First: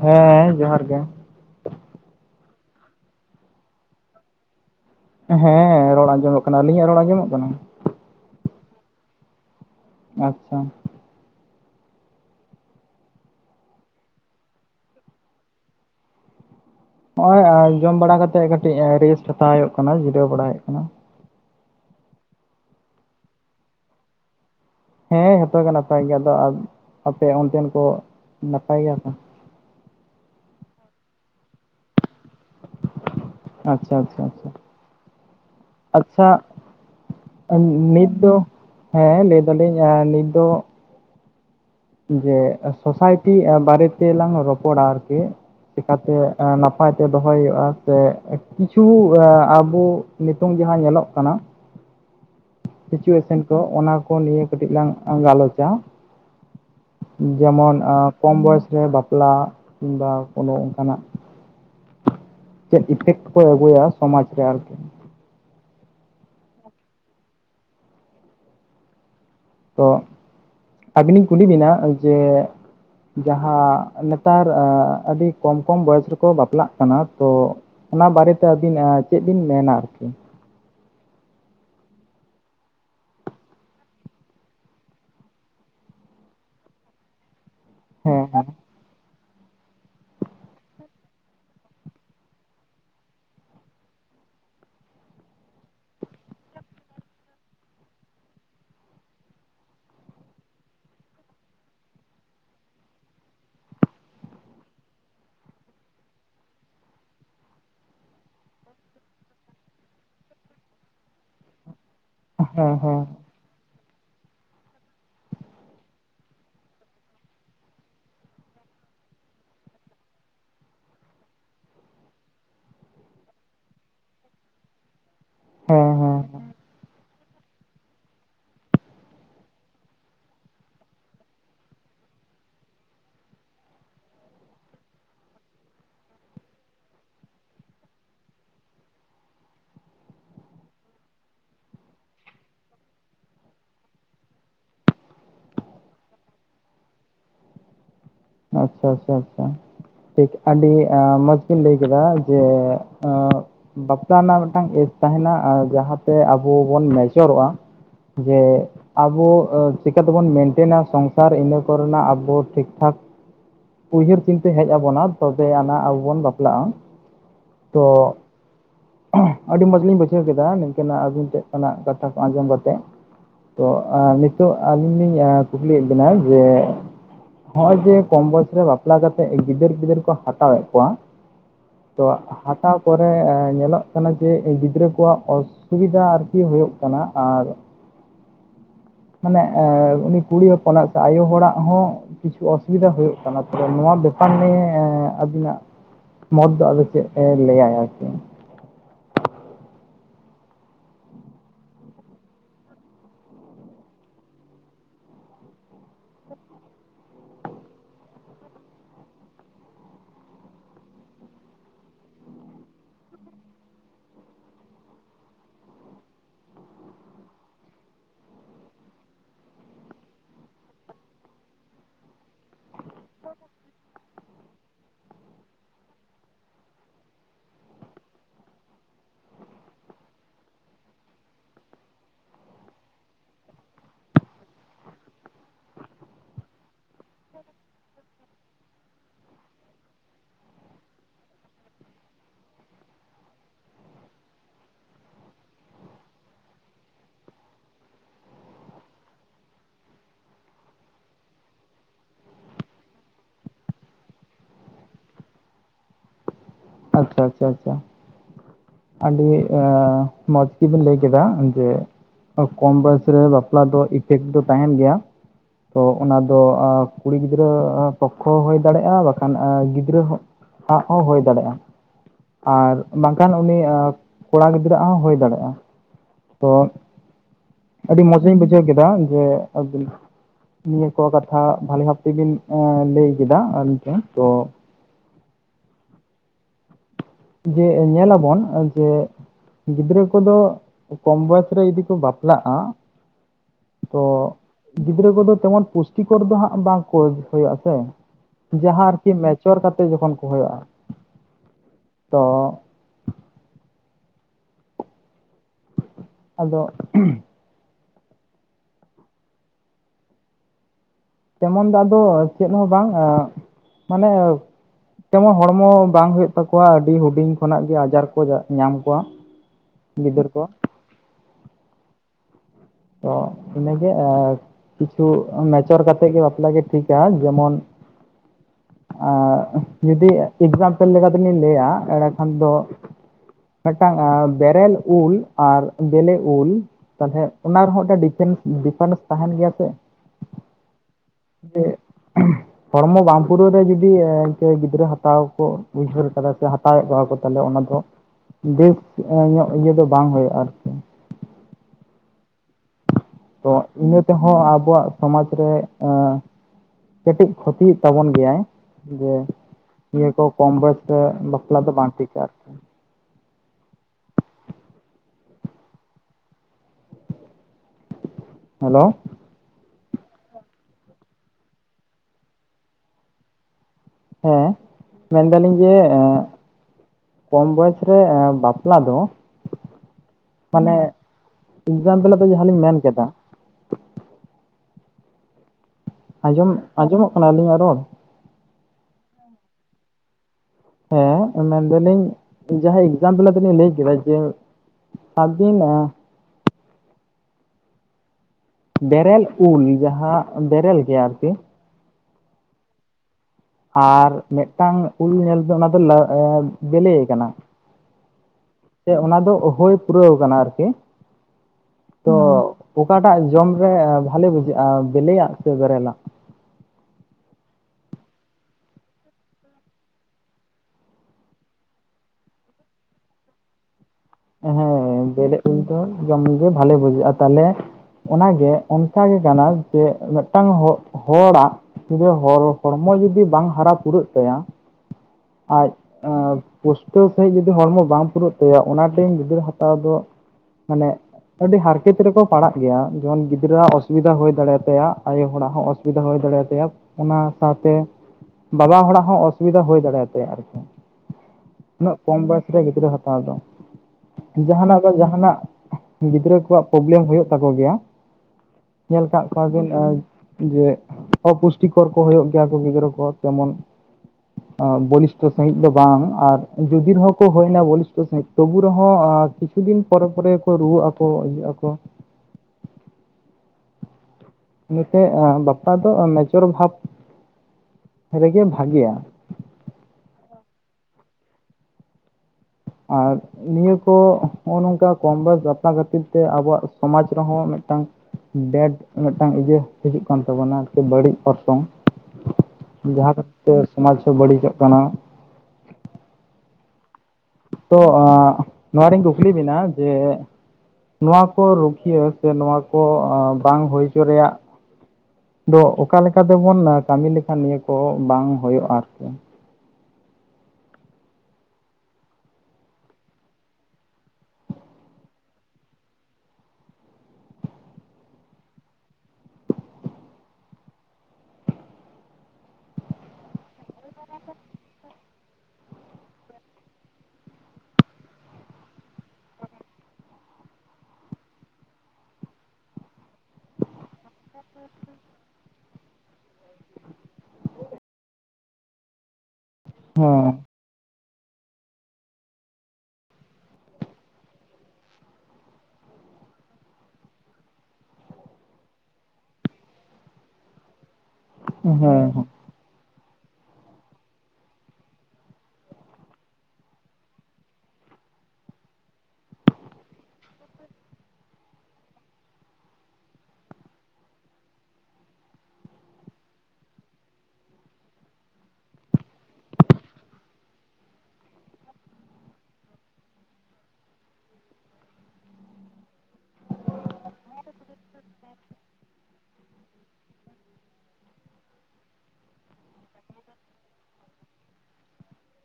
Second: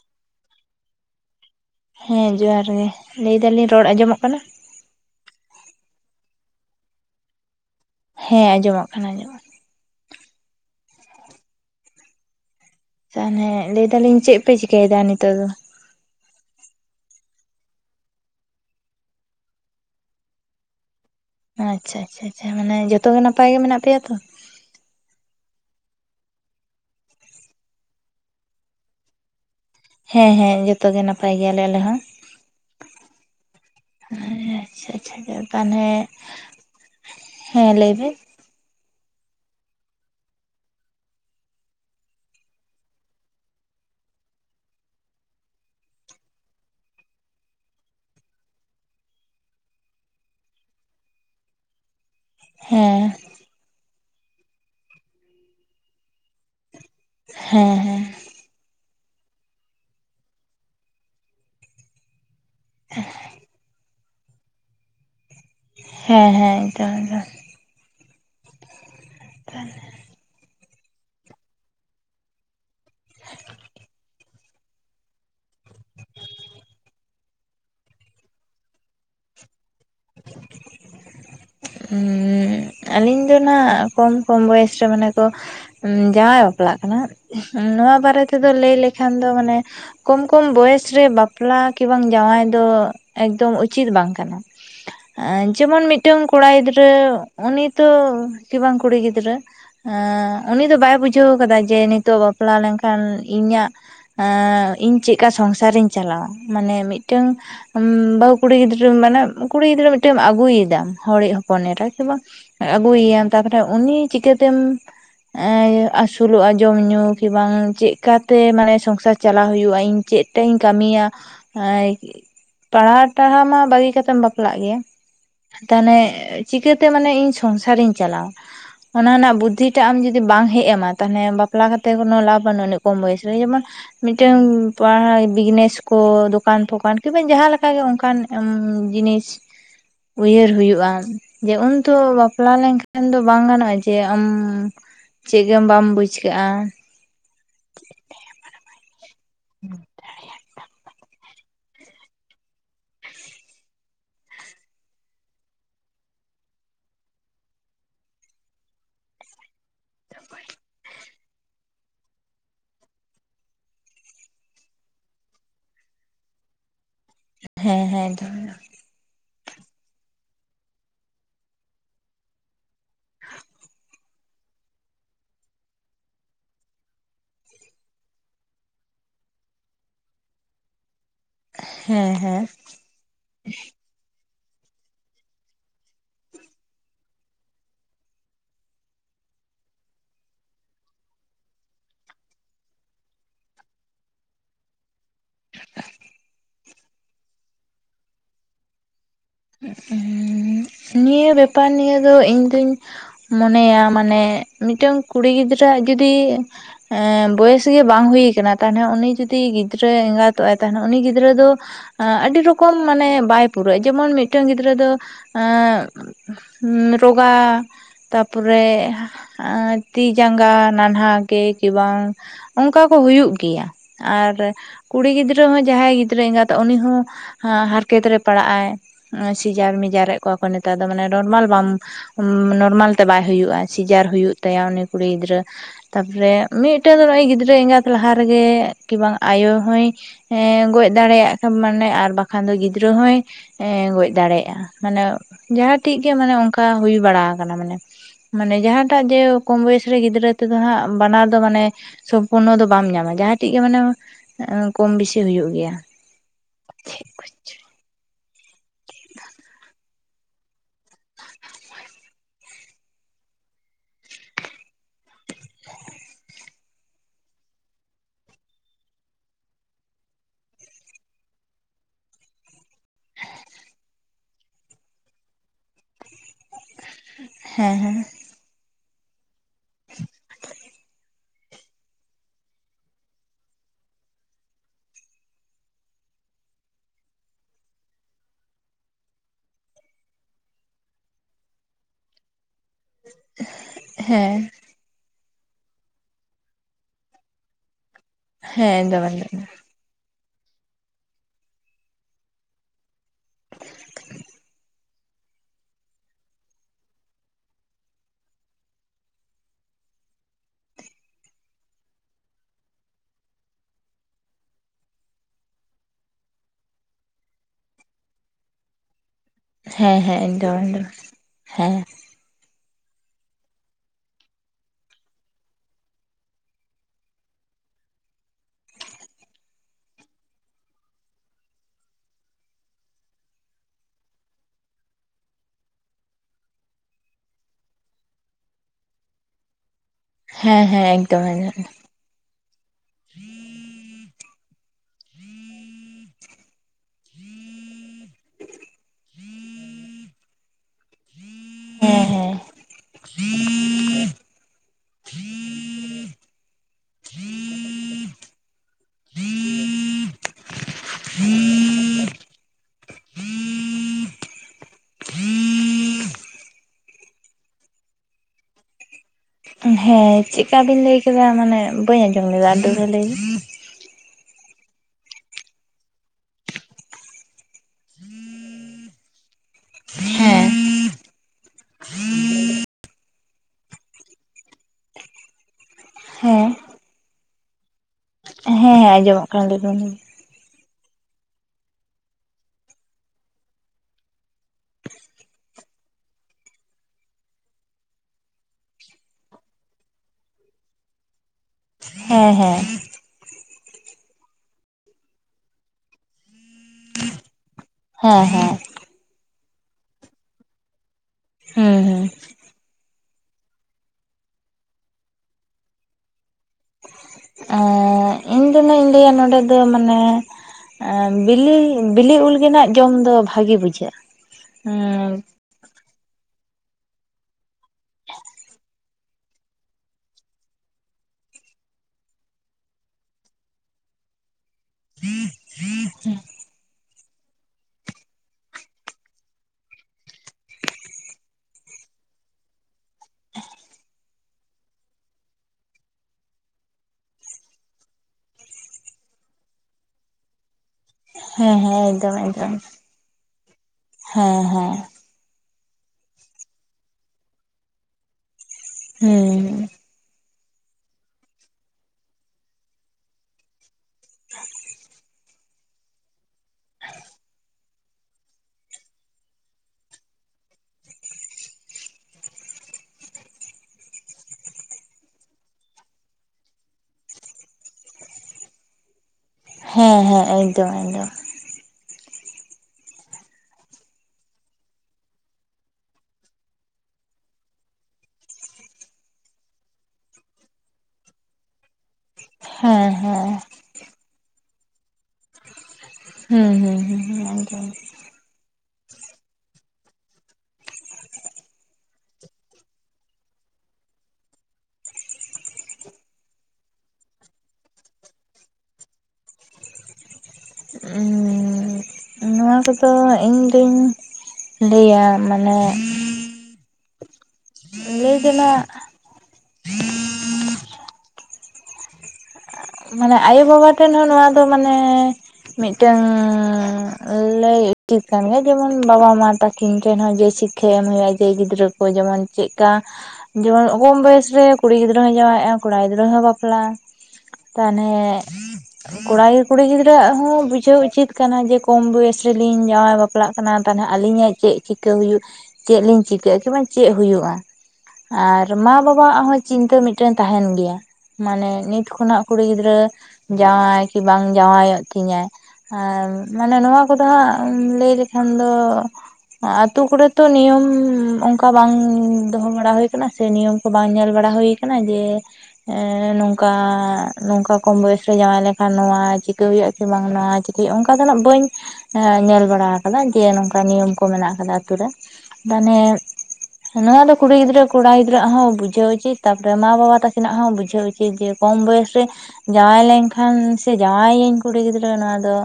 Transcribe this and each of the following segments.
ᱦᱮᱸ ᱡᱚᱦᱟᱨ ᱜᱮ᱾ ᱦᱮᱸ ᱡᱚᱦᱟᱨ ᱜᱮ ᱞᱟᱹᱭ ᱮᱫᱟᱹᱞᱤᱧ ᱨᱚᱲ ᱟᱸᱡᱚᱢᱚᱜ ᱠᱟᱱᱟ? ᱦᱮᱸ ᱨᱚᱲ ᱟᱸᱡᱚᱢᱚᱜ ᱠᱟᱱᱟ ᱟᱹᱞᱤᱧᱟᱜ ᱨᱚᱲ ᱟᱸᱡᱚᱢᱚᱜ ᱠᱟᱱᱟ᱾ ᱦᱮᱸ ᱟᱸᱡᱚᱢᱚᱜ ᱠᱟᱱᱟ ᱟᱸᱡᱚᱢᱚᱜᱼᱼ ᱟᱪᱷᱟ ᱾ ᱛᱟᱦᱚᱞᱮ ᱞᱟᱹᱭᱮᱫᱟᱹᱞᱤᱧ ᱪᱮᱫ ᱯᱮ ᱪᱤᱠᱟᱹᱭᱮᱫᱟ ᱱᱤᱛᱚᱜ ᱫᱚ? ᱱᱚᱜᱼᱚᱭ ᱡᱚᱢ ᱵᱟᱲᱟ ᱠᱟᱛᱮᱜ ᱠᱟᱹᱴᱤᱡ ᱨᱮᱥᱴ ᱦᱟᱛᱟᱣ ᱦᱳᱭᱳᱜ ᱠᱟᱱᱟ ᱡᱤᱨᱟᱹᱣ ᱵᱟᱲᱟ ᱦᱳᱭᱳᱜ ᱠᱟᱱᱟ ᱾ ᱟᱪᱷᱟ-ᱟᱪᱷᱟ- ᱟᱪᱷᱟ, ᱢᱟᱱᱮ ᱡᱚᱛᱚ ᱜᱮ ᱱᱟᱯᱟᱭ ᱜᱮ ᱢᱮᱱᱟᱜ ᱯᱮᱭᱟ ᱛᱚ᱾ ᱦᱮᱸ ᱡᱚᱛᱚ ᱜᱮ ᱱᱟᱯᱟᱭ ᱜᱮᱭ ᱟᱫᱚ ᱟᱯᱮ ᱚᱱᱛᱮᱱ ᱠᱚ ᱱᱟᱯᱟᱭ ᱜᱮᱭᱟ ᱛᱚ? ᱦᱮᱸᱻ ᱦᱮᱸ ᱡᱚᱛᱚ ᱜᱮ ᱱᱟᱯᱟᱭ ᱜᱮᱭᱟᱞᱮ ᱟᱞᱮ ᱦᱚᱸ᱾ ᱟᱪᱪᱷᱟ ᱟᱪᱪᱷᱟ ᱟᱪᱪᱷᱟ ᱦᱮᱸᱦᱮ ᱟᱪᱷᱟ-ᱟᱪᱷᱟ ᱛᱟᱱᱦᱮᱼᱼ ᱟᱪᱪᱷᱟ ᱱᱤᱛ ᱫᱚ ᱦᱮᱸ ᱞᱟᱹᱭ ᱫᱟᱹᱞᱤᱧ ᱱᱤᱛ ᱫᱚ᱾ ᱡᱮ ᱥᱳᱥᱟᱭᱴᱤ ᱵᱟᱨᱮ ᱛᱮ ᱞᱟᱝ ᱨᱚᱯᱚᱲᱟ ᱟᱨᱠᱤ᱾ ᱪᱮᱠᱟᱛᱮ ᱱᱟᱯᱟᱭ ᱛᱮ ᱫᱚᱦᱚᱭ ᱦᱳᱭᱳᱜᱼᱟ ᱥᱮ, ᱠᱤᱪᱷᱩ ᱟᱵᱚ, ᱱᱤᱛᱚᱝ ᱡᱟᱦᱟᱸ ᱧᱮᱞᱚᱜ ᱠᱟᱱᱟ᱾ ᱦᱮᱸ ᱥᱤᱪᱩᱭᱮᱥᱮᱱ ᱠᱚ ᱚᱱᱟ ᱠᱚ ᱱᱤᱭᱮ ᱠᱟᱹᱴᱤᱡ ᱞᱟᱝ ᱜᱟᱞᱚᱪᱟ᱾ ᱦᱮᱸ ᱡᱮᱢᱚᱱ ᱚ, ᱦᱮᱸ ᱠᱚᱢ ᱵᱚᱭᱮᱥ ᱨᱮ ᱵᱟᱯᱞᱟ, ᱠᱤᱝᱵᱟ ᱠᱳᱱᱳ ᱚᱝᱠᱟᱱᱟᱜ, ᱪᱮᱫ ᱤᱯᱷᱮᱠᱴ ᱠᱚᱭ ᱟᱹᱜᱩᱭᱟ ᱥᱚᱢᱟᱡᱽ ᱨᱮ ᱟᱨᱠᱤ᱾ ᱦᱮᱸ ᱦᱮᱸ [unintelligible] [unintelligible] ᱛᱚ ᱟᱹᱵᱤᱱᱤᱧ ᱠᱩᱞᱤ ᱵᱤᱱᱟ ᱡᱮ, ᱡᱟᱦᱟᱸ ᱱᱮᱛ ᱱᱮᱛᱟᱨ ᱟᱹᱰᱤ ᱠᱚᱢ ᱠᱚᱢ ᱵᱚᱭᱮᱥ ᱨᱮᱠᱚ ᱵᱟᱯᱞᱟᱜ ᱠᱟᱱᱟ ᱛᱚ, ᱚᱱᱟ ᱵᱟᱨᱮ ᱛᱮ ᱟᱹᱵᱤᱱ ᱪᱮᱜ ᱵᱤᱱ ᱢᱮᱱᱟ ᱟᱨᱠᱤ, ᱟᱹᱞᱤᱧ ᱫᱚ ᱱᱟᱜ ᱠᱚᱢ ᱠᱚᱢ ᱵᱚᱭᱮᱥ ᱨᱮ ᱢᱟᱱᱮ ᱠᱚ, ᱡᱟᱶᱟᱭ ᱵᱟᱯᱞᱟᱜ ᱠᱟᱱᱟ, ᱱᱚᱣᱟ ᱵᱟᱨᱮ ᱦᱮᱸ ᱛᱮᱫᱚ ᱞᱟᱹᱭ ᱞᱮᱠᱷᱟᱱ ᱫᱚ ᱢᱟᱱᱮ ᱾ ᱠᱚᱢ ᱠᱚᱢ ᱵᱚᱭᱮᱥ ᱨᱮ ᱵᱟᱯᱞᱟ ᱠᱤ ᱵᱟᱝ ᱡᱟᱶᱟᱭ ᱫᱚ ᱮᱠᱫᱚᱢ ᱩᱪᱤᱛ ᱵᱟᱝ ᱠᱟᱱᱟ᱾ [inaudible] ᱡᱮᱢᱚᱱ ᱢᱤᱫᱴᱟᱹᱝ ᱠᱚᱲᱟ ᱜᱤᱫᱽᱨᱟᱹ ᱩᱱᱤ ᱛᱚ ᱠᱤ ᱵᱟᱝ ᱠᱩᱲᱤ ᱜᱤᱫᱽᱨᱟᱹ᱾ ᱩᱱᱤ ᱫᱚ ᱵᱟᱭ ᱵᱩᱡᱷᱟᱹᱣ ᱠᱟᱫᱟ ᱡᱮ ᱱᱤᱛᱚᱜ ᱵᱟᱯᱞᱟ ᱞᱮᱱᱠᱷᱟᱱ ᱤᱧᱟᱜ᱾ ᱤᱧ ᱪᱮᱫᱠᱟ ᱥᱚᱝᱥᱟᱨᱤᱧ ᱪᱟᱞᱟᱣᱟ ᱢᱟᱱᱮ ᱢᱤᱫᱴᱟᱹᱝ᱾ ᱵᱟᱹᱦᱩ ᱠᱩᱲᱤ ᱜᱤᱫᱽᱨᱟᱹ ᱢᱮᱱᱟᱜ ᱠᱩᱲᱤ ᱜᱤᱫᱽᱨᱟᱹ ᱢᱤᱫᱴᱮᱢ ᱟᱹᱜᱩᱭᱮᱫᱟ ᱦᱚᱲᱤᱡ ᱦᱚᱯᱚᱱ ᱮᱨᱟ ᱠᱤᱵᱟᱝ ᱦᱮᱸ ᱦᱮᱸ ᱟᱹᱜᱩᱭᱭᱟᱢ᱾ ᱛᱟᱯᱚᱨᱮ ᱩᱱᱤ ᱪᱤᱠᱟᱹᱛᱮᱢ, ᱟᱹᱥᱩᱞᱚᱜᱼᱟ ᱡᱚᱢ ᱧᱩ ᱠᱤ ᱵᱟᱝ ᱪᱮᱜᱠᱟᱛᱮ ᱢᱟᱱᱮ ᱥᱚᱝᱥᱟᱨ ᱪᱟᱞᱟᱣ ᱦᱩᱭᱩᱜᱼᱟ ᱤᱧ ᱪᱮᱫ ᱛᱮᱦᱤᱧ ᱠᱟᱹᱢᱤᱭᱟ ᱯᱟᱲᱦᱟᱣ ᱴᱟᱲᱦᱟᱣ ᱢᱟ ᱵᱟᱹᱜᱤ ᱠᱟᱛᱮᱢ ᱵᱟᱯ ᱵᱟᱯᱞᱟᱜ ᱜᱮᱭᱟ ᱦᱮᱸ ᱛᱟᱦᱚᱞᱮ ᱦᱮᱸ ᱦᱮᱸ ᱪᱤᱠᱟᱹᱛᱮ ᱢᱟᱱᱮ ᱤᱧ ᱥᱚᱝᱥᱟᱨᱤᱧ ᱪᱟᱞᱟᱣ᱾ ᱚᱱᱟ ᱨᱮᱱᱟᱜ ᱵᱩᱫᱽᱫᱷᱤᱴᱟᱜ ᱟᱢ ᱡᱩᱫᱤ ᱵᱟᱝ ᱦᱮᱡ ᱮᱢᱟ ᱛᱟᱦᱚᱞᱮ ᱵᱟᱯᱞᱟ ᱠᱟᱛᱮ ᱠᱳᱱᱳ ᱞᱟᱵᱷ ᱵᱟᱹᱱᱩᱜᱼᱟ ᱩᱱᱟᱹᱜ ᱠᱚᱢ ᱵᱚᱭᱮᱥ ᱨᱮ ᱡᱮᱢᱚᱱ, ᱢᱤᱫᱴᱟᱹᱝ ᱯᱟᱲ [inaudible] ᱵᱤᱡᱽᱱᱮᱥ ᱠᱚ ᱫᱚᱠᱟᱱ ᱯᱷᱚᱠᱟᱱ ᱠᱤᱢᱵᱟ ᱡᱟᱦᱟᱸᱞᱮᱠᱟᱜᱮ ᱚᱱᱠᱟᱱ ᱡᱤᱱᱤᱥ᱾ ᱩᱭᱦᱟᱹᱨ ᱦᱩᱭᱩᱜᱼᱟ᱾ ᱡᱮ ᱩᱱ ᱛᱚ ᱵᱟᱯᱞᱟ ᱞᱮᱱᱠᱷᱟᱱ ᱫᱚ ᱵᱟᱝ ᱜᱟᱱᱚᱜᱼᱟ ᱡᱮ ᱟᱢ, ᱪᱮᱫ ᱜᱮᱢ ᱵᱟᱢ ᱵᱩᱡᱽ ᱠᱟᱜᱼᱟ᱾ ᱟᱪᱪᱷᱟ ᱟᱪᱷᱟ ᱟᱪᱪᱷᱟ ᱴᱷᱤᱠ ᱟᱹᱰᱤ ᱮᱸ ᱢᱚᱸᱡᱽ ᱵᱤᱱ ᱞᱟᱹᱭ ᱠᱮᱫᱟ ᱡᱮ ᱟᱸ, ᱵᱟᱯᱞᱟ ᱨᱮᱱᱟᱜ ᱢᱮᱫᱴᱟᱝ ᱮᱡᱽ ᱛᱟᱦᱮᱱᱟ ᱟᱨ ᱡᱟᱦᱟᱸᱛᱮ ᱟᱵᱚ ᱵᱚᱱ ᱢᱮᱪᱚᱨᱚᱜᱼᱟ᱾ ᱡᱮ, ᱟᱵᱚ ᱪᱤᱠᱟᱹᱛᱮᱵᱚᱱ ᱢᱮᱱᱴᱮᱱᱟ ᱥᱚᱝᱥᱟᱨ ᱤᱱᱟᱹ ᱠᱚᱨᱮᱱᱟᱜ ᱟᱵᱚ ᱴᱷᱤᱠᱴᱷᱟᱠ, ᱩᱭᱦᱟᱹᱨ ᱪᱤᱱᱛᱟᱹ ᱦᱮᱡ ᱟᱵᱚᱱᱟ ᱛᱚᱵᱮ ᱟᱱᱟ ᱟᱵᱚ ᱵᱚᱱ ᱵᱟᱯᱞᱟᱜᱼᱟ᱾ ᱛᱚ ᱦᱮᱸ ᱦᱮᱸ᱾ ᱟᱹᱰᱤ ᱢᱚᱸᱡᱽᱞᱤᱧ ᱵᱩᱡᱷᱟᱹᱣ ᱠᱮᱫᱟ ᱱᱤᱝᱠᱟᱹᱱᱟᱜ ᱟᱹᱵᱤᱱ ᱴᱷᱮᱡ ᱠᱷᱚᱱᱟᱜ ᱠᱟᱛᱷᱟ ᱠᱚ ᱟᱸᱡᱚᱢ ᱠᱟᱛᱮᱫ᱾ ᱛᱚ ᱱᱤᱛᱚᱜ ᱟᱹᱞᱤᱧ ᱞᱤᱧ ᱠᱩᱞᱤᱭᱮᱜ ᱵᱤᱱᱟ ᱡᱮ, ᱦᱚᱸᱜ ᱚᱭ ᱡᱮ ᱠᱚᱢ ᱵᱚᱭᱚᱥ ᱨᱮ ᱵᱟᱯᱞᱟ ᱠᱟᱛᱮᱜ ᱜᱤᱫᱟᱹᱨ ᱯᱤᱫᱟᱹᱨ ᱠᱚ ᱦᱟᱛᱟᱣᱮᱜ ᱠᱚᱣᱟ᱾ ᱛᱚ ᱦᱮᱸ ᱦᱟᱛᱟᱣ ᱯᱚᱨᱮ ᱧᱮᱞᱚᱜ ᱧᱮᱞᱚᱜ ᱠᱟᱱᱟ ᱡᱮ ᱜᱤᱫᱽᱨᱟᱹ ᱠᱚᱣᱟᱜ ᱚᱥᱩᱵᱤᱫᱷᱟ ᱟᱨᱠᱤ ᱦᱳᱭᱳᱜ ᱠᱟᱱᱟ ᱟᱨ, ᱢᱟᱱᱮ ᱩᱱᱤ ᱠᱩᱲᱤ ᱦᱚᱯᱚᱱᱟᱜ ᱥᱮ ᱟᱭᱳ ᱦᱚᱲᱟᱜ ᱦᱚᱸ, ᱠᱤᱪᱷᱩ ᱚᱥᱩᱵᱤᱫᱷᱟ ᱦᱳᱭᱳᱜ ᱠᱟᱱᱟ᱾ ᱛᱚᱵᱮ ᱱᱚᱣᱟ ᱵᱮᱯᱟᱨ ᱱᱤᱭᱮ ᱟᱹᱵᱤᱱᱟᱜ ᱢᱚᱛ ᱫᱚ ᱟᱫᱚ ᱪᱮᱫ ᱮ ᱞᱮᱭᱟᱭ ᱟᱨᱠᱤ᱾ ᱱᱤᱭᱟᱹ ᱵᱮᱯᱟᱨ ᱱᱤᱭᱮ ᱫᱚ ᱤᱧᱫᱩᱧ ᱢᱚᱱᱮᱭᱟ ᱢᱟᱱᱮ ᱢᱤᱫᱴᱟᱹᱝ ᱠᱩᱲᱤ ᱜᱤᱫᱽᱨᱟᱹ ᱟᱜ ᱡᱩᱫᱤ, ᱵᱚᱭᱮᱥ ᱜᱮ ᱵᱟᱝ ᱦᱩᱭ ᱠᱟᱱᱟ ᱛᱟᱦᱚᱞᱮ ᱩᱱᱤ ᱡᱩᱫᱤ ᱜᱤᱫᱽᱨᱟᱹ ᱮᱸᱜᱟᱛᱚᱜ ᱟᱭ ᱛᱟᱦᱚᱞᱮ ᱩᱱᱤ ᱜᱤᱫᱽᱨᱟᱹ ᱫᱚ ᱟᱹᱰᱤ ᱨᱚᱠᱚᱢ ᱢᱟᱱᱮ ᱵᱟᱭ ᱯᱩᱨᱟᱹᱜᱼᱟ ᱡᱮᱢᱚᱱ ᱢᱤᱫ ᱢᱤᱫᱴᱟᱹᱝ ᱜᱤᱫᱽᱨᱟᱹ ᱫᱚ ᱨᱚᱜᱟ ᱛᱟᱯᱚᱨᱮ ᱛᱤ ᱡᱟᱸᱜᱟ ᱱᱟᱱᱦᱟ ᱜᱮ ᱠᱤ ᱵᱟᱝ ᱚᱝᱠᱟ ᱠᱚ ᱦᱩᱭᱩᱜ ᱜᱮᱭᱟ ᱟᱨ ᱠᱩᱲᱤ ᱜᱤᱫᱽᱨᱟᱹ ᱦᱚᱸ ᱡᱟᱦᱟᱸᱭ ᱜᱤᱫᱽᱨᱟᱹ ᱮᱸᱜᱟᱛᱚᱜ ᱩᱱᱤ ᱦᱚᱸ ᱦᱟᱨᱠᱮᱛ ᱨᱮ ᱯᱟᱲᱟᱜᱼ ᱟᱭ ᱥᱤᱡᱟᱨ ᱢᱤᱡᱟᱨᱮᱜ ᱠᱚᱣᱟ ᱠᱚ ᱱᱮᱛᱟᱨ ᱫᱚ ᱢᱟᱱᱮ ᱱᱚᱨᱢᱟᱞ ᱵᱟᱢ ᱱᱚᱨᱢᱟᱞ ᱛᱮ ᱵᱟᱭ ᱦᱩᱭᱩᱜᱼᱟ ᱥᱤᱡᱟᱨ ᱦᱩᱭᱩᱜ ᱛᱟᱭᱟ ᱩᱱᱤ ᱠᱩᱲᱤ ᱜᱤᱫᱽᱨᱟᱹ ᱛᱟᱯᱨᱮ ᱢᱤᱫᱴᱮᱱ ᱫᱚ ᱱᱚᱜᱼᱚᱭ ᱜᱤᱫᱽᱨᱟᱹ ᱮᱸᱜᱟᱛ ᱞᱟᱦᱟ ᱨᱮᱜᱮ ᱠᱤᱵᱟᱝ ᱟᱭᱳ ᱦᱚᱭ ᱮᱸ ᱜᱚᱡᱽ ᱫᱟᱲᱮᱭᱟᱜ ᱠᱷᱟᱢ ᱢᱟᱱᱮ ᱟᱨ ᱵᱟᱠᱷᱟᱱ ᱫᱚ ᱜᱤᱫᱽᱨᱟᱹ ᱦᱚᱭ ᱮᱸ ᱜᱚᱡᱽ ᱫᱟᱲᱮᱭᱟᱜᱼᱟ ᱢᱟᱱᱮ ᱡᱟᱦᱟᱸᱴᱤᱡ ᱜᱮ ᱢᱟᱱᱮ ᱚᱝᱠᱟ ᱦᱩᱭ ᱵᱟᱲᱟ ᱟᱠᱟᱱᱟ ᱢᱟᱱᱮ ᱢᱟᱱᱮ ᱡᱟᱦᱟᱸᱴᱟᱜ ᱡᱮ ᱠᱚᱢ ᱵᱚᱭᱮᱥ ᱨᱮ ᱜᱤᱫᱽᱨᱟᱹ ᱛᱮᱫᱚ ᱦᱟᱸᱜ ᱵᱟᱱᱟᱨ ᱫᱚ ᱢᱟᱱᱮ ᱥᱚᱢᱯᱩᱨᱱᱚ ᱫᱚ ᱵᱟᱢ ᱧᱟᱢᱟ ᱡᱟᱦᱟᱸᱴᱤᱡ ᱜᱮ ᱢᱟᱱᱮ ᱠᱚᱢ ᱵᱮᱥᱤ ᱦᱩᱭᱩᱜ ᱜᱮᱭᱟ ᱟᱪᱪᱷᱟ ᱪᱷᱟ ᱪᱷᱟ ᱟᱹᱰᱤ ᱮᱸ ᱢᱚᱡᱽ ᱜᱮᱵᱤᱱ ᱞᱟᱹᱭ ᱠᱮᱫᱟ ᱡᱮ ᱠᱚᱢ ᱵᱚᱭᱮᱥ ᱨᱮ ᱵᱟᱯᱞᱟ ᱫᱚ ᱤᱯᱷᱮᱠᱴ ᱫᱚ ᱛᱟᱦᱮᱱ ᱜᱮᱭᱟ᱾ ᱛᱚ ᱚᱱᱟ ᱫᱚ ᱠᱩᱲᱤ ᱜᱤᱫᱽᱨᱟᱹ ᱯᱚᱠᱷᱚ ᱦᱳᱭ ᱫᱟᱲᱮᱭᱟᱜᱼᱟ ᱵᱟᱠᱷᱟᱱ ᱜᱤᱫᱽᱨᱟᱹ ᱦᱚᱸ ᱦᱚᱸᱜ ᱦᱚ ᱦᱩᱭ ᱫᱟᱲᱮᱭᱟᱜᱼᱟ᱾ ᱟᱨ ᱵᱟᱝᱠᱷᱟᱱ ᱩᱱᱤ ᱠᱚᱲᱟ ᱜᱤᱫᱽᱨᱟᱹ ᱦᱟᱸ ᱦᱚ ᱦᱩᱭ ᱫᱟᱲᱮᱭᱟᱜᱼᱟ, ᱛᱚ ᱦᱮᱸ ᱦᱮᱸ ᱤᱧ [unintelligible] ᱵᱩᱡᱷᱟᱹᱣ ᱠᱮᱫᱟ ᱡᱮ [unintelligible] ᱱᱤᱭᱟᱹ ᱠᱚ ᱠᱟᱛᱷᱟ ᱵᱷᱟᱞᱤ ᱵᱷᱟᱵ ᱛᱮᱵᱤᱱ ᱮᱸ ᱞᱟᱹᱭ ᱠᱮᱫᱟ ᱟᱞᱤᱧ ᱴᱷᱮᱱ ᱛᱚ ᱡᱮ ᱧᱮᱞᱟᱵᱚᱱ ᱡᱮ ᱜᱤᱫᱽᱨᱟᱹ ᱠᱚᱫᱚ ᱠᱚᱢ ᱵᱚᱭᱮᱥ ᱨᱮ ᱡᱩᱫᱤ ᱠᱚ ᱵᱟᱯᱞᱟᱜᱼᱟ ᱛᱚ ᱦᱮᱸ ᱜᱤᱫᱽᱨᱟᱹ ᱠᱚᱫᱚ ᱛᱮᱢᱚᱱ ᱯᱩᱥᱴᱤᱠᱚᱨ ᱫᱚ ᱦᱟᱸᱜ ᱵᱟᱝ ᱠᱚ ᱦᱩᱭᱩᱜᱼᱟ ᱥᱮ। ᱦᱮᱸ ᱦᱮᱸ ᱡᱟᱦᱟᱸ ᱮᱠᱫᱚᱢ ᱟᱨᱠᱤ ᱮᱠᱫᱚᱢ ᱢᱮᱪᱚᱨ ᱠᱟᱛᱮᱫ ᱡᱚᱠᱷᱚᱱ ᱠᱚ ᱦᱩᱭᱩᱜᱼᱟ᱾ ᱛᱚ ᱟᱫᱚ ᱛᱮᱢᱚᱱ ᱫᱚ ᱟᱫᱚ ᱪᱮᱫ ᱦᱚᱸ ᱵᱟᱝ ᱢᱟᱱᱮ ᱛᱮᱢᱚᱱ ᱦᱚᱲᱢᱚ ᱵᱟᱝ ᱦᱩᱭᱩᱜ ᱛᱟᱠᱚᱣᱟ ᱟᱹᱰᱤ ᱦᱩᱰᱤᱧ ᱠᱷᱚᱱᱟᱜ ᱜᱮ ᱟᱡᱟᱨ ᱠᱚ ᱧᱟᱢ ᱠᱚᱣᱟ। ᱦᱮᱸ ᱦᱮᱸ ᱜᱤᱫᱟᱹᱨ ᱠᱚ ᱤᱧᱫᱚᱢ ᱤᱧᱫᱚᱢ ᱦᱮᱸ। ᱛᱚ ᱤᱱᱟᱹᱜᱮ ᱮᱸ ᱠᱤᱪᱷᱩ ᱢᱮᱪᱚᱨ ᱠᱟᱛᱮᱫ ᱜᱮ ᱵᱟᱯᱞᱟ ᱜᱮ ᱴᱷᱤᱠᱟ ᱡᱮᱢᱚᱱ ᱟᱨ ᱡᱩᱫᱤ ᱮᱠᱡᱟᱢᱯᱮᱞ ᱞᱮᱠᱟᱛᱮᱞᱤᱧ ᱞᱟᱹᱭᱟ ᱮᱸᱲᱮᱠᱷᱟᱱ ᱫᱚ ᱢᱤᱫᱴᱟᱝ ᱵᱮᱨᱮᱞ ᱩᱞ ᱟᱨ ᱵᱮᱞᱮ ᱩᱞ ᱛᱟᱦᱚᱞᱮ ᱚᱱᱟ ᱨᱮᱦᱚᱸ ᱢᱤᱫᱴᱮᱱ ᱰᱤᱯᱷᱮᱱᱥ ᱰᱤᱯᱷᱟᱨᱮᱱᱥ ᱛᱟᱦᱮᱱ ᱜᱮᱭᱟ ᱥᱮ। ᱦᱮᱸ ᱦᱮᱸ ᱮᱠᱫᱚᱢ ᱡᱮ [unintelligible] [unintelligible] ᱦᱚᱲᱢᱚ ᱵᱟᱝ ᱯᱩᱨᱟᱹᱣ ᱨᱮ ᱡᱩᱫᱤ ᱤᱱᱠᱟ ᱜᱤᱫᱽᱨᱟᱹ ᱦᱟᱛᱟᱣ ᱠᱚ ᱩᱭᱦᱟᱹᱨ ᱠᱟᱫᱟ ᱥᱮ ᱦᱟᱛᱟᱣᱮᱫ ᱠᱚᱣᱟ ᱠᱚ ᱛᱟᱦᱟᱞᱮ ᱚᱱᱟ ᱫᱚ ᱵᱮᱥ ᱧᱚᱜ ᱤᱭᱟᱹ ᱫᱚ ᱵᱟᱝ ᱦᱩᱭᱩᱜᱼᱟ ᱟᱨᱠᱤ। ᱦᱮᱸ ᱦᱮᱸ ᱛᱚ ᱤᱱᱟᱹ ᱛᱮᱦᱚᱸ ᱟᱵᱚᱣᱟᱜ ᱥᱚᱢᱟᱡ ᱨᱮ ᱮᱸ ᱠᱟᱹᱴᱤᱡᱽ ᱠᱷᱚᱛᱤᱭ ᱛᱟᱵᱚᱱ ᱜᱮᱭᱟᱭ ᱡᱮ ᱤᱭᱟᱹ ᱠᱚ ᱠᱚᱢ ᱵᱚᱭᱮᱥ ᱨᱮ ᱵᱟᱯᱞᱟ ᱫᱚ ᱵᱟᱝ ᱴᱷᱤᱠᱼᱟ ᱟᱨᱠᱤ। ᱦᱮᱞᱳ ᱦᱮᱸ ᱪᱮᱫᱠᱟ ᱵᱤᱱ ᱞᱟᱹᱭ ᱠᱮᱫᱟ ᱢᱟᱱᱮ ᱵᱟᱹᱧ ᱟᱸᱡᱚᱢ ᱞᱮᱫᱟ ᱟᱨ ᱫᱩᱦᱩᱲᱟᱹ ᱞᱟᱹᱭ ᱵᱤᱱ ᱦᱮᱸ ᱢᱮᱱᱫᱟᱞᱤᱧ ᱡᱮ ᱮᱸ ᱠᱚᱢ ᱵᱚᱭᱮᱥᱨᱮ ᱵᱟᱯᱞᱟ ᱫᱚ ᱦᱮᱸ ᱢᱟᱱᱮ ᱮᱠᱡᱟᱢᱯᱮᱞᱟᱜ ᱫᱚ ᱡᱟᱦᱟᱸ ᱞᱤᱧ ᱢᱮᱱ ᱠᱮᱫᱟ ᱦᱮᱸ ᱟᱸᱡᱚᱢ ᱟᱸᱡᱚᱢᱚᱜ ᱠᱟᱱᱟ ᱟᱹᱞᱤᱧᱟᱜ ᱨᱚᱲ? ᱦᱮᱸ ᱦᱮᱸ ᱦᱮᱸᱡᱚᱢᱚᱜ ᱠᱟᱱ ᱞᱮ ᱢᱮ ᱦᱮᱸ ᱢᱮᱱᱫᱟᱞᱤᱧ ᱡᱟᱦᱟᱸ ᱮᱠᱡᱟᱢᱯᱮᱞ ᱟᱛᱮ ᱞᱤᱧ ᱞᱟᱹᱭ ᱠᱮᱫᱟ ᱡᱮ ᱼᱼ ᱟᱵᱤᱱᱟ ᱵᱮᱨᱮᱞ ᱩᱞ ᱡᱟᱦᱟᱸ ᱵᱮᱨᱮᱞ ᱜᱮᱭᱟ ᱟᱨᱠᱤ। ᱦᱮᱸ ᱦᱮᱸ ᱟᱨ ᱢᱤᱜᱴᱟᱝ ᱩᱞ ᱧᱮᱞ ᱵᱮ ᱚᱱᱟ ᱫᱚ ᱞᱟᱹ ᱟᱹ ᱵᱮᱞᱮ ᱠᱟᱱᱟ। ᱦᱮᱸ ᱦᱮᱸ ᱥᱮ ᱚᱱᱟ ᱫᱚ ᱦᱩᱭ ᱯᱩᱨᱟᱹᱣ ᱠᱟᱱᱟ ᱟᱨᱠᱤ ᱦᱩᱸ ᱛᱚ ᱼᱼ ᱚᱠᱟᱴᱟᱜ ᱡᱚᱢ ᱨᱮ ᱵᱷᱟᱞᱮ ᱵᱩᱡᱷᱟᱹᱜᱼᱟ ᱵᱮᱞᱮᱭᱟᱜ ᱥᱮ ᱵᱮᱨᱮᱞ-ᱟᱜ? ᱦᱩᱸ ᱤᱧ ᱫᱚ ᱤᱧ ᱞᱟᱹᱭᱟ ᱱᱚᱰᱮ ᱫᱚ ᱢᱟᱱᱮ ᱼᱼ ᱮ ᱵᱤᱞᱤ ᱵᱤᱞᱤ ᱩᱞ ᱜᱮ ᱱᱟᱜ ᱡᱚᱢ ᱫᱚ ᱵᱷᱟᱜᱮ ᱵᱩᱡᱷᱟᱹᱜᱼᱟ। ᱦᱮᱸ ᱦᱩᱸ ᱵᱮᱞᱮ ᱩᱞ ᱫᱚ ᱡᱚᱢ ᱜᱮ ᱵᱷᱟᱞᱮ ᱵᱩᱡᱷᱟᱹᱜᱼᱟ᱾ ᱛᱟᱦᱟᱞᱮ ᱼᱼ ᱚᱱᱟᱜᱮ ᱚᱱᱠᱟ ᱜᱮ ᱠᱟᱱᱟ ᱡᱮ ᱢᱮᱜᱴᱟᱝ ᱦᱚᱜ ᱦᱚᱲ-ᱟᱜ ᱼᱼ ᱤᱭᱟᱹ ᱦᱚᱞ ᱦᱚᱲᱢᱚ ᱡᱩᱫᱤ ᱵᱟᱝ ᱦᱟᱨᱟ ᱯᱩᱨᱟᱹᱜ ᱛᱟᱭᱟ ᱼᱼ ᱟᱡ ᱯᱩᱥᱴᱟᱹᱣ ᱥᱟᱺᱦᱤᱡ ᱡᱩᱫᱤ ᱦᱚᱲᱢᱚ ᱵᱟᱝ ᱯᱩᱨᱟᱹᱜ ᱛᱟᱭᱟ᱾ ᱚᱱᱟ ᱼᱼ ᱛᱮᱧ ᱜᱤᱫᱽᱨᱟᱹ ᱦᱟᱛᱟᱣ ᱫᱚ ᱢᱟᱱᱮ ᱼᱼ ᱟᱹᱰᱤ ᱦᱟᱨᱠᱮᱛ ᱨᱮᱠᱚ ᱯᱟᱲᱟᱜ ᱜᱮᱭᱟ ᱡᱮᱢᱚᱱ ᱜᱤᱫᱽᱨᱟᱹᱣᱟᱜ ᱚᱥᱩᱵᱤᱫᱟ ᱦᱩᱭ ᱫᱟᱲᱮᱭᱟ ᱛᱟᱭᱟ ᱟᱭᱳ ᱦᱚᱲᱟᱜ ᱦᱚᱸ ᱚ ᱥᱩᱵᱤᱫᱷᱟ ᱦᱳᱭ ᱫᱟᱲᱮᱭᱛᱟᱭᱟ ᱚᱱᱟ ᱥᱟᱶᱛᱮ ᱵᱟᱵᱟ ᱦᱚᱲᱟᱜ ᱦᱚᱸ ᱚᱥᱵᱤᱫᱟ ᱦᱳᱭ ᱫᱟᱲᱮᱭᱛᱟᱭᱟ ᱟᱨᱠᱤ ᱦᱮᱸ ᱦᱮᱸ ᱩᱱᱟᱹᱜ ᱮᱠᱫᱚᱢ ᱠᱚᱢ ᱵᱚᱭᱮᱥ ᱮᱠᱫᱚᱢ ᱨᱮ ᱜᱤᱫᱽᱨᱟᱹ ᱦᱟᱛᱟᱣ ᱫᱚ ᱦᱮᱸ ᱦᱮᱸ ᱡᱟᱸᱦᱟᱱᱟᱜ ᱵᱟ ᱡᱟᱸᱦᱟᱱᱟᱜ ᱜᱤᱫᱽᱨᱟᱹ ᱠᱚᱣᱟᱜ ᱯᱚᱵᱞᱮᱢ ᱦᱳᱭᱳᱜ ᱛᱟᱠᱚ ᱜᱮᱭᱟ ᱧᱮᱞ ᱠᱟᱜ ᱦᱩᱸ ᱠᱚᱣᱟᱵᱤᱱ ᱟᱨ ᱡᱮ ᱚᱯᱩᱥᱴᱤᱠᱚᱨ ᱠᱚ ᱦᱳᱭᱳᱜ ᱜᱮᱭᱟ ᱠᱚ ᱜᱤᱫᱽᱨᱟᱹ ᱠᱚ ᱛᱮᱢᱚᱱ ᱵᱚᱞᱤᱥ ᱥᱟᱹᱦᱤᱡ ᱫᱚ ᱵᱟᱝ ᱟᱨ ᱡᱩᱫᱤ ᱨᱮᱦᱚᱸ ᱠᱚ ᱦᱳᱭᱱᱟ ᱵᱚᱞᱤᱥᱴᱚ ᱥᱟᱺᱦᱤᱡ ᱛᱚᱵᱩ ᱨᱮᱦᱚᱸ ᱟᱹ ᱠᱤᱪᱷᱩ ᱫᱤᱱ ᱯᱚᱨᱮ ᱯᱚᱨᱮ ᱠᱚ ᱨᱩᱣᱟᱹᱜ ᱟᱠᱚ ᱤᱭᱟᱹᱜ ᱟᱠᱚ ᱚᱱᱟᱛᱮ ᱵᱟᱯᱞᱟ ᱫᱚ ᱢᱮᱪᱚᱨ ᱵᱷᱟᱵ ᱨᱮᱜᱮ ᱵᱷᱟᱜᱮᱭᱟ ᱦᱮᱸ ᱦᱮᱸ ᱮᱠᱫᱚᱢ ᱮᱠᱫᱚᱢ ᱟᱨ ᱱᱤᱭᱟᱹ ᱠᱚ ᱦᱚᱸᱜᱼᱚ ᱱᱚᱝᱠᱟ ᱠᱚᱢ ᱵᱚᱭᱮᱥ ᱵᱟᱯᱞᱟ ᱠᱷᱟᱹᱛᱤᱨ ᱛᱮ ᱟᱵᱚᱣᱟᱜ ᱥᱚᱢᱟᱡᱽ ᱨᱮᱦᱚᱸ ᱢᱤᱫᱴᱟᱝ ᱵᱮᱰ ᱢᱮᱜᱴᱟᱝ ᱤᱭᱟᱹ ᱦᱤᱡᱩᱜ ᱠᱟᱱ ᱛᱟᱵᱚᱱᱟ ᱟᱨᱠᱤ ᱵᱟᱹᱲᱤᱡ ᱚᱨᱥᱚᱝ ᱦᱮᱸ ᱡᱟᱦᱟᱸ ᱦᱮᱸ ᱠᱷᱟᱹᱛᱤᱨ ᱛᱮ ᱥᱚᱢᱟᱡ ᱦᱚᱸ ᱵᱟᱹᱲᱤᱡᱚᱜ ᱠᱟᱱᱟ ᱦᱩᱸ ᱦᱩᱸ ᱦᱩᱸ ᱦᱩᱸ ᱟᱹ ᱱᱚᱣᱟᱨᱮᱧ ᱠᱩᱠᱞᱤ ᱵᱤᱱᱟ ᱡᱮ ᱱᱚᱣᱟ ᱠᱚ ᱨᱩᱠᱷᱤᱭᱟᱹ ᱥᱮ ᱱᱚᱣᱟ ᱠᱚ ᱵᱟᱝ ᱦᱳᱭᱪᱚ ᱨᱮᱭᱟᱜ ᱫᱚ ᱚᱠᱟ ᱞᱮᱠᱟ ᱛᱮᱵᱚᱱ ᱮᱸ ᱠᱟᱹᱢᱤ ᱞᱮᱠᱷᱟᱱ ᱱᱤᱭᱟᱹ ᱠᱚ ᱵᱟᱝ ᱦᱳᱭᱳᱜᱼᱟ ᱟᱨᱠᱤ? ᱩᱸ ᱱᱚᱣᱟ ᱠᱚᱫᱚ ᱤᱧ ᱫᱩᱧ ᱞᱟᱹᱭᱟ ᱢᱟᱱᱮ ᱞᱟᱹᱭ ᱛᱮᱱᱟᱜ ᱢᱟᱱᱮ ᱟᱭᱳ ᱵᱟᱵᱟ ᱴᱷᱮᱱ ᱦᱚᱸ ᱱᱚᱣᱟ ᱫᱚ ᱢᱟᱱᱮ ᱢᱤᱴᱟᱝ ᱞᱟᱹᱭ ᱩᱪᱤᱛ ᱠᱟᱱ ᱜᱮᱭᱟ ᱡᱮᱢᱚᱱ ᱵᱟᱵᱟ ᱢᱟ ᱛᱟᱹᱠᱤᱱ ᱴᱷᱮᱱ ᱦᱚᱸ ᱡᱮᱭᱥᱤ ᱠᱷᱮ ᱮᱢ ᱦᱩᱭᱩᱜᱼᱟ ᱡᱮ ᱜᱤᱫᱽᱨᱟᱹ ᱠᱚ ᱡᱮᱢᱚᱱ ᱪᱮᱜᱠᱟ ᱡᱮᱢᱚᱱ ᱠᱚᱢ ᱵᱚᱭᱮᱥ ᱨᱮ ᱠᱩᱲᱤ ᱜᱤᱫᱽᱨᱟᱹ ᱦᱚᱸᱭ ᱡᱟᱶᱟᱭ ᱚᱜᱼᱟ ᱠᱚᱲᱟ ᱜᱤᱫᱽᱨᱟᱹ ᱦᱚᱸ ᱵᱟᱯᱞᱟ ᱛᱟᱦᱱᱮ ᱠᱚᱲᱟ ᱜᱮ ᱠᱩᱲᱤ ᱜᱤᱫᱽᱨᱟᱹ ᱣᱟᱜ ᱦᱮᱸ ᱦᱚᱸ ᱵᱩᱡᱷᱟᱹᱣ ᱩᱪᱤᱛ ᱠᱟᱱᱟ ᱡᱮ ᱠᱚᱢ ᱵᱚᱭᱮᱥ ᱨᱮᱞᱤᱧ ᱡᱟᱶᱟᱭ ᱵᱟᱯᱞᱟᱜ ᱠᱟᱱᱟ ᱛᱟᱦᱚᱞᱮ ᱟᱞᱤᱧᱟᱜ ᱪᱮ ᱪᱤᱠᱟᱹᱜ ᱦᱩᱭᱩᱜ ᱪᱮ ᱞᱤᱧ ᱪᱤᱠᱟᱭᱟ ᱠᱤ ᱵᱟᱝ ᱪᱮ ᱦᱩᱭᱩᱜᱼᱟ ᱟᱨ ᱢᱟ-ᱵᱟᱵᱟ ᱣᱟᱜ ᱦᱚᱸ ᱪᱤᱱᱛᱟᱹ ᱢᱤᱜᱴᱮᱱ ᱛᱟᱸᱦᱮᱱ ᱜᱮᱭᱟ ᱢᱟᱱᱮ ᱦᱮᱸ ᱱᱤᱛ ᱦᱮᱸ ᱠᱷᱚᱱᱟᱜ ᱠᱩᱲᱤ ᱜᱤᱫᱽᱨᱟᱹ ᱡᱟᱶᱟᱭ ᱠᱤ ᱵᱟᱝ ᱡᱟᱶᱟᱭ-ᱚᱜ ᱛᱤᱧᱟᱭ ᱦᱮᱸ ᱢᱟᱱᱮ ᱱᱚᱣᱟ ᱠᱚᱫᱚ ᱦᱟᱸᱜ ᱞᱟᱹᱭ ᱞᱮᱠᱷᱟᱱ ᱫᱚ ᱟᱛᱩ ᱠᱚᱨᱮ ᱛᱚ ᱱᱤᱭᱚᱢ ᱚᱝᱠᱟ ᱵᱟᱝ ᱫᱚᱦᱚ ᱵᱟᱲᱟ ᱦᱳᱭ ᱠᱟᱱᱟ ᱥᱮ ᱱᱤᱭᱚᱢ ᱠᱚ ᱵᱟᱝ ᱧᱮᱞ ᱵᱟᱲᱟ ᱦᱳᱭ ᱠᱟᱱᱟ ᱡᱮ ᱮᱸᱻ ᱱᱚᱝᱠᱟ ᱱᱚᱝᱠᱟ ᱠᱚᱢ ᱵᱚᱭᱚᱥ ᱨᱮ ᱡᱟᱶᱟᱭ ᱞᱮᱠᱷᱟᱱ ᱱᱚᱣᱟ ᱪᱤᱠᱟᱹ ᱦᱩᱭᱩᱜᱼᱟ ᱥᱮ ᱵᱟᱝ ᱪᱤᱠᱟᱹᱭ ᱦᱩᱭᱩᱜᱼᱟ ᱚᱱᱠᱟ ᱫᱚᱱᱟ ᱵᱟᱹᱧ ᱮᱸ ᱧᱮᱞ ᱵᱟᱲᱟ ᱟᱠᱟᱫᱟ ᱡᱮ ᱱᱚᱝᱠᱟ ᱱᱤᱭᱚᱢ ᱠᱚ ᱢᱮᱱᱟᱜ ᱟᱠᱟᱫᱟ ᱟᱛᱩ ᱨᱮ ᱢᱟᱱᱮ ᱱᱚᱶᱟ ᱫᱚ ᱠᱩᱲᱤ ᱜᱤᱫᱽᱨᱟᱹ ᱠᱚᱲᱟ ᱜᱤᱫᱽᱨᱟᱹᱣᱟᱜ ᱦᱚᱸ ᱵᱩᱡᱷᱟᱹᱣ ᱩᱪᱤᱛ ᱛᱟᱯᱚᱨᱮ ᱢᱟ ᱵᱟᱵᱟ ᱛᱟᱹᱠᱤᱱᱟᱜ ᱦᱚᱸ ᱵᱩᱡᱷᱟᱹᱣ ᱩᱪᱤᱛ ᱡᱮ ᱠᱚᱢ ᱵᱚᱭᱚᱥ ᱨᱮ ᱡᱟᱶᱟᱭ ᱞᱮᱱᱠᱷᱟᱱ ᱥᱮ ᱡᱟᱶᱟᱭᱟᱹᱧ ᱠᱩᱲᱤ ᱜᱤᱫᱽᱨᱟᱹ ᱱᱚᱣᱟ ᱫᱚ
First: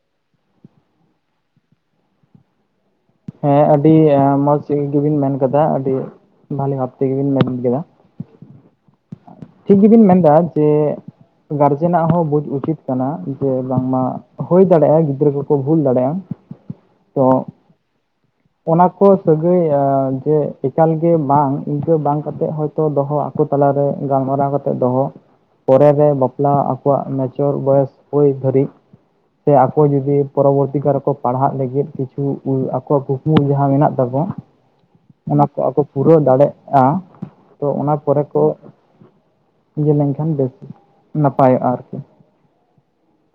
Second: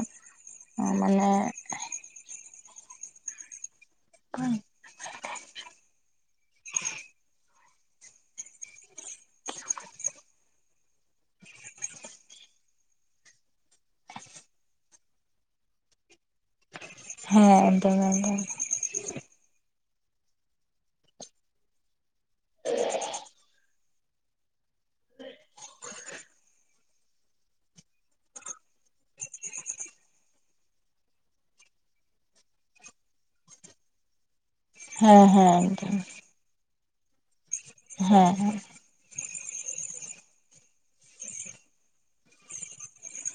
ᱢᱟᱱᱮ ᱦᱮᱸ ᱟᱹᱰᱤ ᱢᱚᱡᱽ ᱜᱮᱵᱤᱱ ᱢᱮᱱ ᱠᱟᱫᱟ ᱟᱹᱰᱤ ᱵᱷᱟᱞᱮ ᱵᱷᱟᱵ ᱛᱮᱜᱮᱵᱤᱱ ᱢᱮᱱ ᱠᱮᱫᱟ ᱴᱷᱤᱠ ᱜᱮᱵᱤᱱ ᱢᱮᱱᱫᱟ ᱡᱮ ᱜᱟᱨᱡᱮᱱᱟᱜ ᱦᱚᱸ ᱵᱩᱡ ᱩᱪᱤᱛ ᱠᱟᱱᱟ ᱡᱮ ᱵᱟᱝᱢᱟ ᱦᱩᱭ ᱫᱟᱲᱮᱭᱟᱜᱼᱟ ᱜᱤᱫᱽᱨᱟᱹ ᱠᱚᱠᱚ ᱵᱷᱩᱞ ᱫᱟᱲᱮᱭᱟᱜᱼᱟ [inaudible] ᱦᱮᱸ ᱮᱠᱫᱚᱢ ᱮᱠᱫᱚᱢ ᱚᱱᱟ ᱠᱚ ᱥᱟᱹᱜᱟᱹᱭ ᱮᱻ ᱡᱮ ᱮᱠᱟᱞᱜᱮ ᱵᱟᱝ ᱤᱱᱠᱟᱹ ᱵᱟᱝ ᱠᱟᱛᱮ ᱦᱚᱭᱛᱚ ᱫᱚᱦᱚ ᱟᱠᱚ ᱛᱟᱞᱟᱨᱮ ᱜᱟᱞᱢᱟᱨᱟᱣ ᱠᱟᱛᱮ ᱫᱚᱦᱚ ᱯᱚᱨᱮ ᱨᱮ ᱵᱟᱯᱞᱟ ᱟᱠᱚᱣᱟᱜ ᱢᱮᱪᱚᱨ ᱵᱚᱭᱮᱥ ᱦᱩᱭ ᱫᱷᱟᱹᱨᱤᱡ ᱥᱮ ᱟᱠᱚ ᱡᱩᱫᱤ ᱯᱚᱨᱚᱵᱚᱨᱛᱤ ᱠᱟᱞ ᱨᱮ ᱠᱚ ᱯᱟᱲᱦᱟᱜ ᱞᱟᱹᱜᱤᱫ ᱠᱤᱪᱷᱩ ᱟᱠᱚᱣᱟᱜ ᱠᱩᱠᱢᱩ ᱡᱟᱦᱟᱸ ᱢᱮᱱᱟᱜ ᱛᱟᱠᱚ ᱦᱮᱸ ᱚᱱᱟ ᱠᱚ ᱦᱮᱸ ᱟᱠᱚ ᱮᱠᱫᱚᱢ ᱯᱩᱨᱟᱹᱣ ᱫᱟᱲᱮᱜ ᱟ ᱛᱚ ᱚᱱᱟ ᱯᱚᱨᱮ ᱦᱮᱸ ᱠᱚ ᱤᱭᱟᱹ ᱞᱮᱱᱠᱷᱟᱱ ᱵᱮᱥ ᱱᱟᱯᱟᱭᱚᱜᱼᱟ ᱟᱨᱠᱤ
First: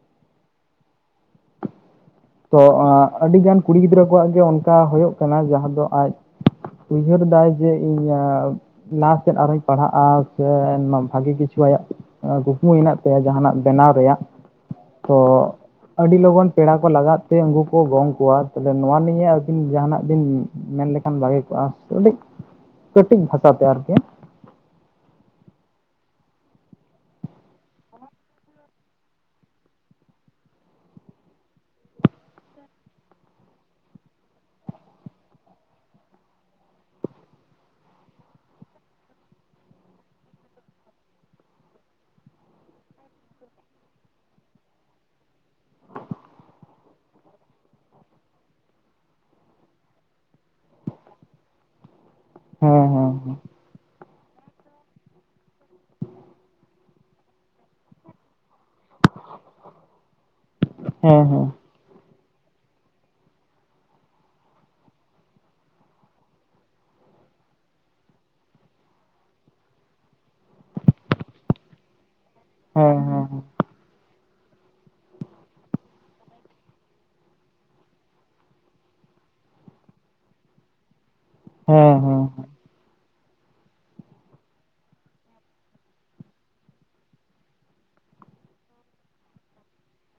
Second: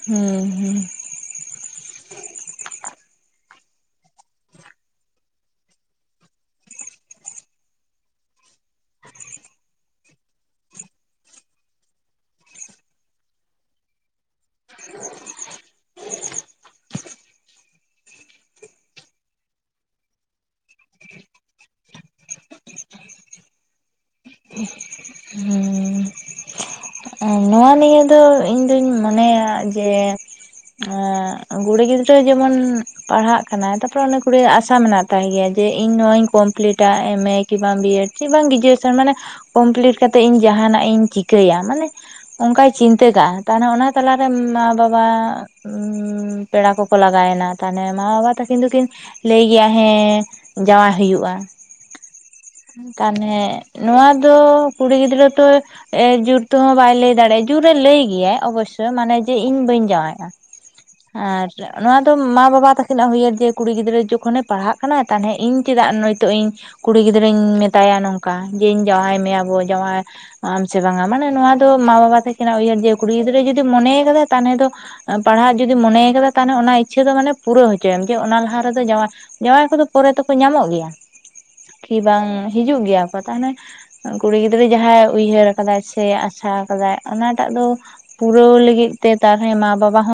ᱦᱩᱸ, ᱦᱩᱸ, ᱛᱚ ᱟᱹᱰᱤᱜᱟᱱ ᱠᱩᱲᱤ ᱜᱤᱫᱽᱨᱟᱹ ᱠᱚᱣᱟᱜ ᱜᱮ ᱚᱱᱠᱟ ᱦᱩᱭᱩᱜ ᱠᱟᱱᱟ, ᱡᱟᱦᱟᱸ ᱫᱚ ᱟᱡᱼᱼ ᱩᱭᱦᱟᱹᱨᱫᱟᱭ ᱡᱮ ᱤᱧᱟᱹᱜᱼᱼ ᱞᱟᱦᱟ ᱥᱮᱫ ᱟᱨᱚᱧ ᱯᱟᱲᱦᱟᱜᱼᱟ, ᱥᱮ ᱵᱷᱟᱹᱜᱤ ᱠᱤᱪᱷᱩ ᱟᱭᱟᱜ ᱠᱩᱠᱢᱩ ᱦᱮᱱᱟᱜ ᱛᱟᱭᱟ ᱡᱟᱦᱟᱱᱟᱜ ᱵᱮᱱᱟᱣ ᱨᱮᱭᱟᱜ᱾ ᱛᱚ ᱟᱹᱰᱤ ᱞᱚᱜᱚᱱ ᱯᱮᱲᱟ ᱠᱚ ᱞᱟᱜᱟᱜ ᱛᱮ, ᱩᱱᱠᱩ ᱠᱚ ᱜᱚᱝ ᱠᱚᱣᱟ, ᱛᱟᱦᱚᱞᱮ ᱱᱚᱣᱟ ᱱᱤᱭᱟᱹ ᱟᱹᱵᱤᱱ ᱡᱟᱦᱟᱱᱟᱜ ᱵᱤᱱ ᱢᱮᱱ ᱞᱮᱠᱷᱟᱱ ᱵᱷᱟᱜᱮ ᱠᱚᱜᱼᱟ, [unintelligible] ᱠᱟᱹᱴᱤᱡ ᱵᱷᱟᱥᱟ ᱛᱮ ᱟᱨᱠᱤ, ᱦᱩᱸ ᱱᱚᱶᱟ ᱱᱤᱭᱮ ᱫᱚ ᱤᱧ ᱫᱩᱧ ᱢᱚᱱᱮᱭᱟ ᱡᱮ, ᱟ ᱠᱩᱲᱤ ᱜᱤᱫᱽᱨᱟᱹ ᱡᱮᱢᱚᱱ, ᱯᱟᱲᱦᱟᱜ ᱠᱟᱱᱟᱭ, ᱛᱟᱯᱚᱨᱮ ᱩᱱᱤ ᱠᱩᱲᱤᱭ ᱟᱥᱟ ᱢᱮᱱᱟᱜ ᱛᱟᱭ ᱜᱮᱭᱟ ᱡᱮ ᱤᱧ ᱱᱚᱣᱟᱧ ᱠᱚᱢᱯᱞᱤᱴᱟ ᱮᱢᱮᱠ ᱠᱤ ᱵᱟᱝ ᱵᱤᱭᱮᱰ ᱪ [unintelligible] ᱵᱟᱝ ᱜᱨᱮᱡᱩᱭᱮᱥᱚᱱ, ᱢᱟᱱᱮ ᱠᱚᱢᱯᱞᱤᱴ ᱠᱟᱛᱮ ᱤᱧ ᱡᱟᱦᱟᱱᱟᱜ ᱤᱧ ᱪᱤᱠᱟᱹᱭᱟ, ᱢᱟᱱᱮ ᱚᱱᱠᱟᱭ ᱪᱤᱱᱛᱟᱹ ᱠᱟᱜ ᱛᱟᱦᱚᱞᱮ ᱚᱱᱟ ᱛᱟᱞᱟᱨᱮ ᱢᱟ ᱵᱟᱵᱟ, ᱩ ᱯᱮᱲᱟ ᱠᱚᱠᱚ ᱞᱟᱜᱟᱭᱮᱱᱟ ᱛᱟᱦᱚᱞᱮ ᱢᱟ ᱵᱟᱵᱟ ᱛᱟᱹᱠᱤᱱ ᱫᱩᱠᱤᱱ, ᱞᱟᱹᱭ ᱜᱮᱭᱟ ᱦᱮᱸ, ᱡᱟᱶᱟᱭ ᱦᱩᱭᱩᱜᱼᱟ [inaudible] ᱦᱮᱸ ᱛᱟᱱᱮ ᱱᱚᱣᱟ ᱫᱚ ᱠᱩᱲᱤ ᱜᱤᱫᱽᱨᱟᱹ ᱛᱚ ᱡᱩᱛᱼᱼ ᱛᱚ ᱦᱚᱸ ᱵᱟᱭ ᱞᱟᱹᱭ ᱫᱟᱲᱮᱭᱟᱜᱼᱟ ᱡᱩᱨᱮ ᱞᱟᱹᱭ ᱜᱮᱭᱟᱭ, ᱚᱵᱚᱥᱳᱭ ᱢᱟᱱᱮ ᱡᱮ ᱤᱧ ᱵᱟᱹᱧ ᱡᱟᱶᱟᱭᱚᱜᱼᱟ᱾ ᱦᱮᱸ ᱦᱮᱸ ᱟᱨ ᱱᱚᱣᱟ ᱫᱚ ᱢᱟ ᱵᱟᱵᱟ ᱛᱟᱹᱠᱤᱱᱟᱜ ᱦᱩᱭᱟᱹᱨ ᱡᱮ ᱠᱩᱲᱤ ᱜᱤᱫᱽᱨᱟᱹ ᱡᱚᱠᱷᱚᱱᱮ ᱯᱟᱲᱦᱟᱜ ᱠᱟᱱᱟ, ᱛᱟᱦᱚᱞᱮ ᱤᱧ ᱪᱮᱫᱟᱜ ᱱᱤᱛᱚᱜ ᱤᱧ ᱠᱩᱲᱤ ᱜᱤᱫᱽᱨᱟᱹᱧ ᱢᱮᱛᱟᱭᱟ ᱱᱚᱝᱠᱟ, ᱡᱮ ᱤᱧ ᱡᱟᱶᱟᱭ ᱢᱮᱭᱟᱵᱚ ᱡᱟᱶᱟᱭ ᱟᱢ ᱥᱮ ᱵᱟᱝᱟ, ᱢᱟᱱᱮ ᱱᱚᱣᱟ ᱫᱚ ᱢᱟ ᱵᱟᱵᱟ ᱛᱟᱹᱠᱤᱱᱟᱜ ᱩᱭᱦᱟᱹᱨ, ᱡᱮ ᱦᱮᱸ ᱠᱩᱲᱤ ᱦᱮᱸ ᱜᱤᱫᱽᱨᱟᱹ ᱡᱩᱫᱤ ᱢᱚᱱᱮ ᱟᱠᱟᱫᱟᱼᱼ ᱛᱟᱦᱚᱞᱮ ᱫᱚ ᱯᱟᱲᱦᱟᱜ ᱡᱩᱫᱤ ᱢᱚᱱᱮᱭ ᱠᱟᱫᱟ, ᱛᱟᱦᱚᱞᱮ ᱚᱱᱟ ᱤᱪᱪᱷᱟᱹ ᱫᱚ ᱢᱟᱱᱮ ᱯᱩᱨᱟᱹ ᱦᱚᱪᱚᱭᱮᱢ ᱡᱮ ᱚᱱᱟ ᱞᱟᱦᱟ ᱨᱮᱫᱚ ᱡᱟᱶᱟᱭ ᱡᱟᱶᱟᱭ ᱠᱚᱫᱚ ᱯᱚᱨᱮ ᱛᱮᱠᱚ ᱧᱟᱢᱚᱜ ᱜᱮᱭᱟ ᱠᱤ ᱦᱮᱸ ᱦᱮᱸ ᱵᱟᱝ ᱦᱤᱡᱩᱜ ᱜᱮᱭᱟ ᱠᱚ ᱛᱟᱦᱮ ᱠᱩᱲᱤ ᱜᱤᱫᱽᱨᱟᱹ ᱡᱟᱦᱟᱸᱭ ᱩᱭᱦᱟᱹᱨ ᱟᱠᱟᱫᱟᱭᱼᱼ ᱥᱮ ᱟᱥᱟ ᱟᱠᱟᱫᱟᱭ ᱚᱱᱟᱴᱟᱜ ᱫᱚ, ᱯᱩᱨᱟᱹᱣ ᱞᱟᱹᱜᱤᱫ ᱛᱮ ᱛᱟᱦᱮ ᱢᱟ ᱵᱟᱵᱟ ᱦᱚᱸᱼᱼ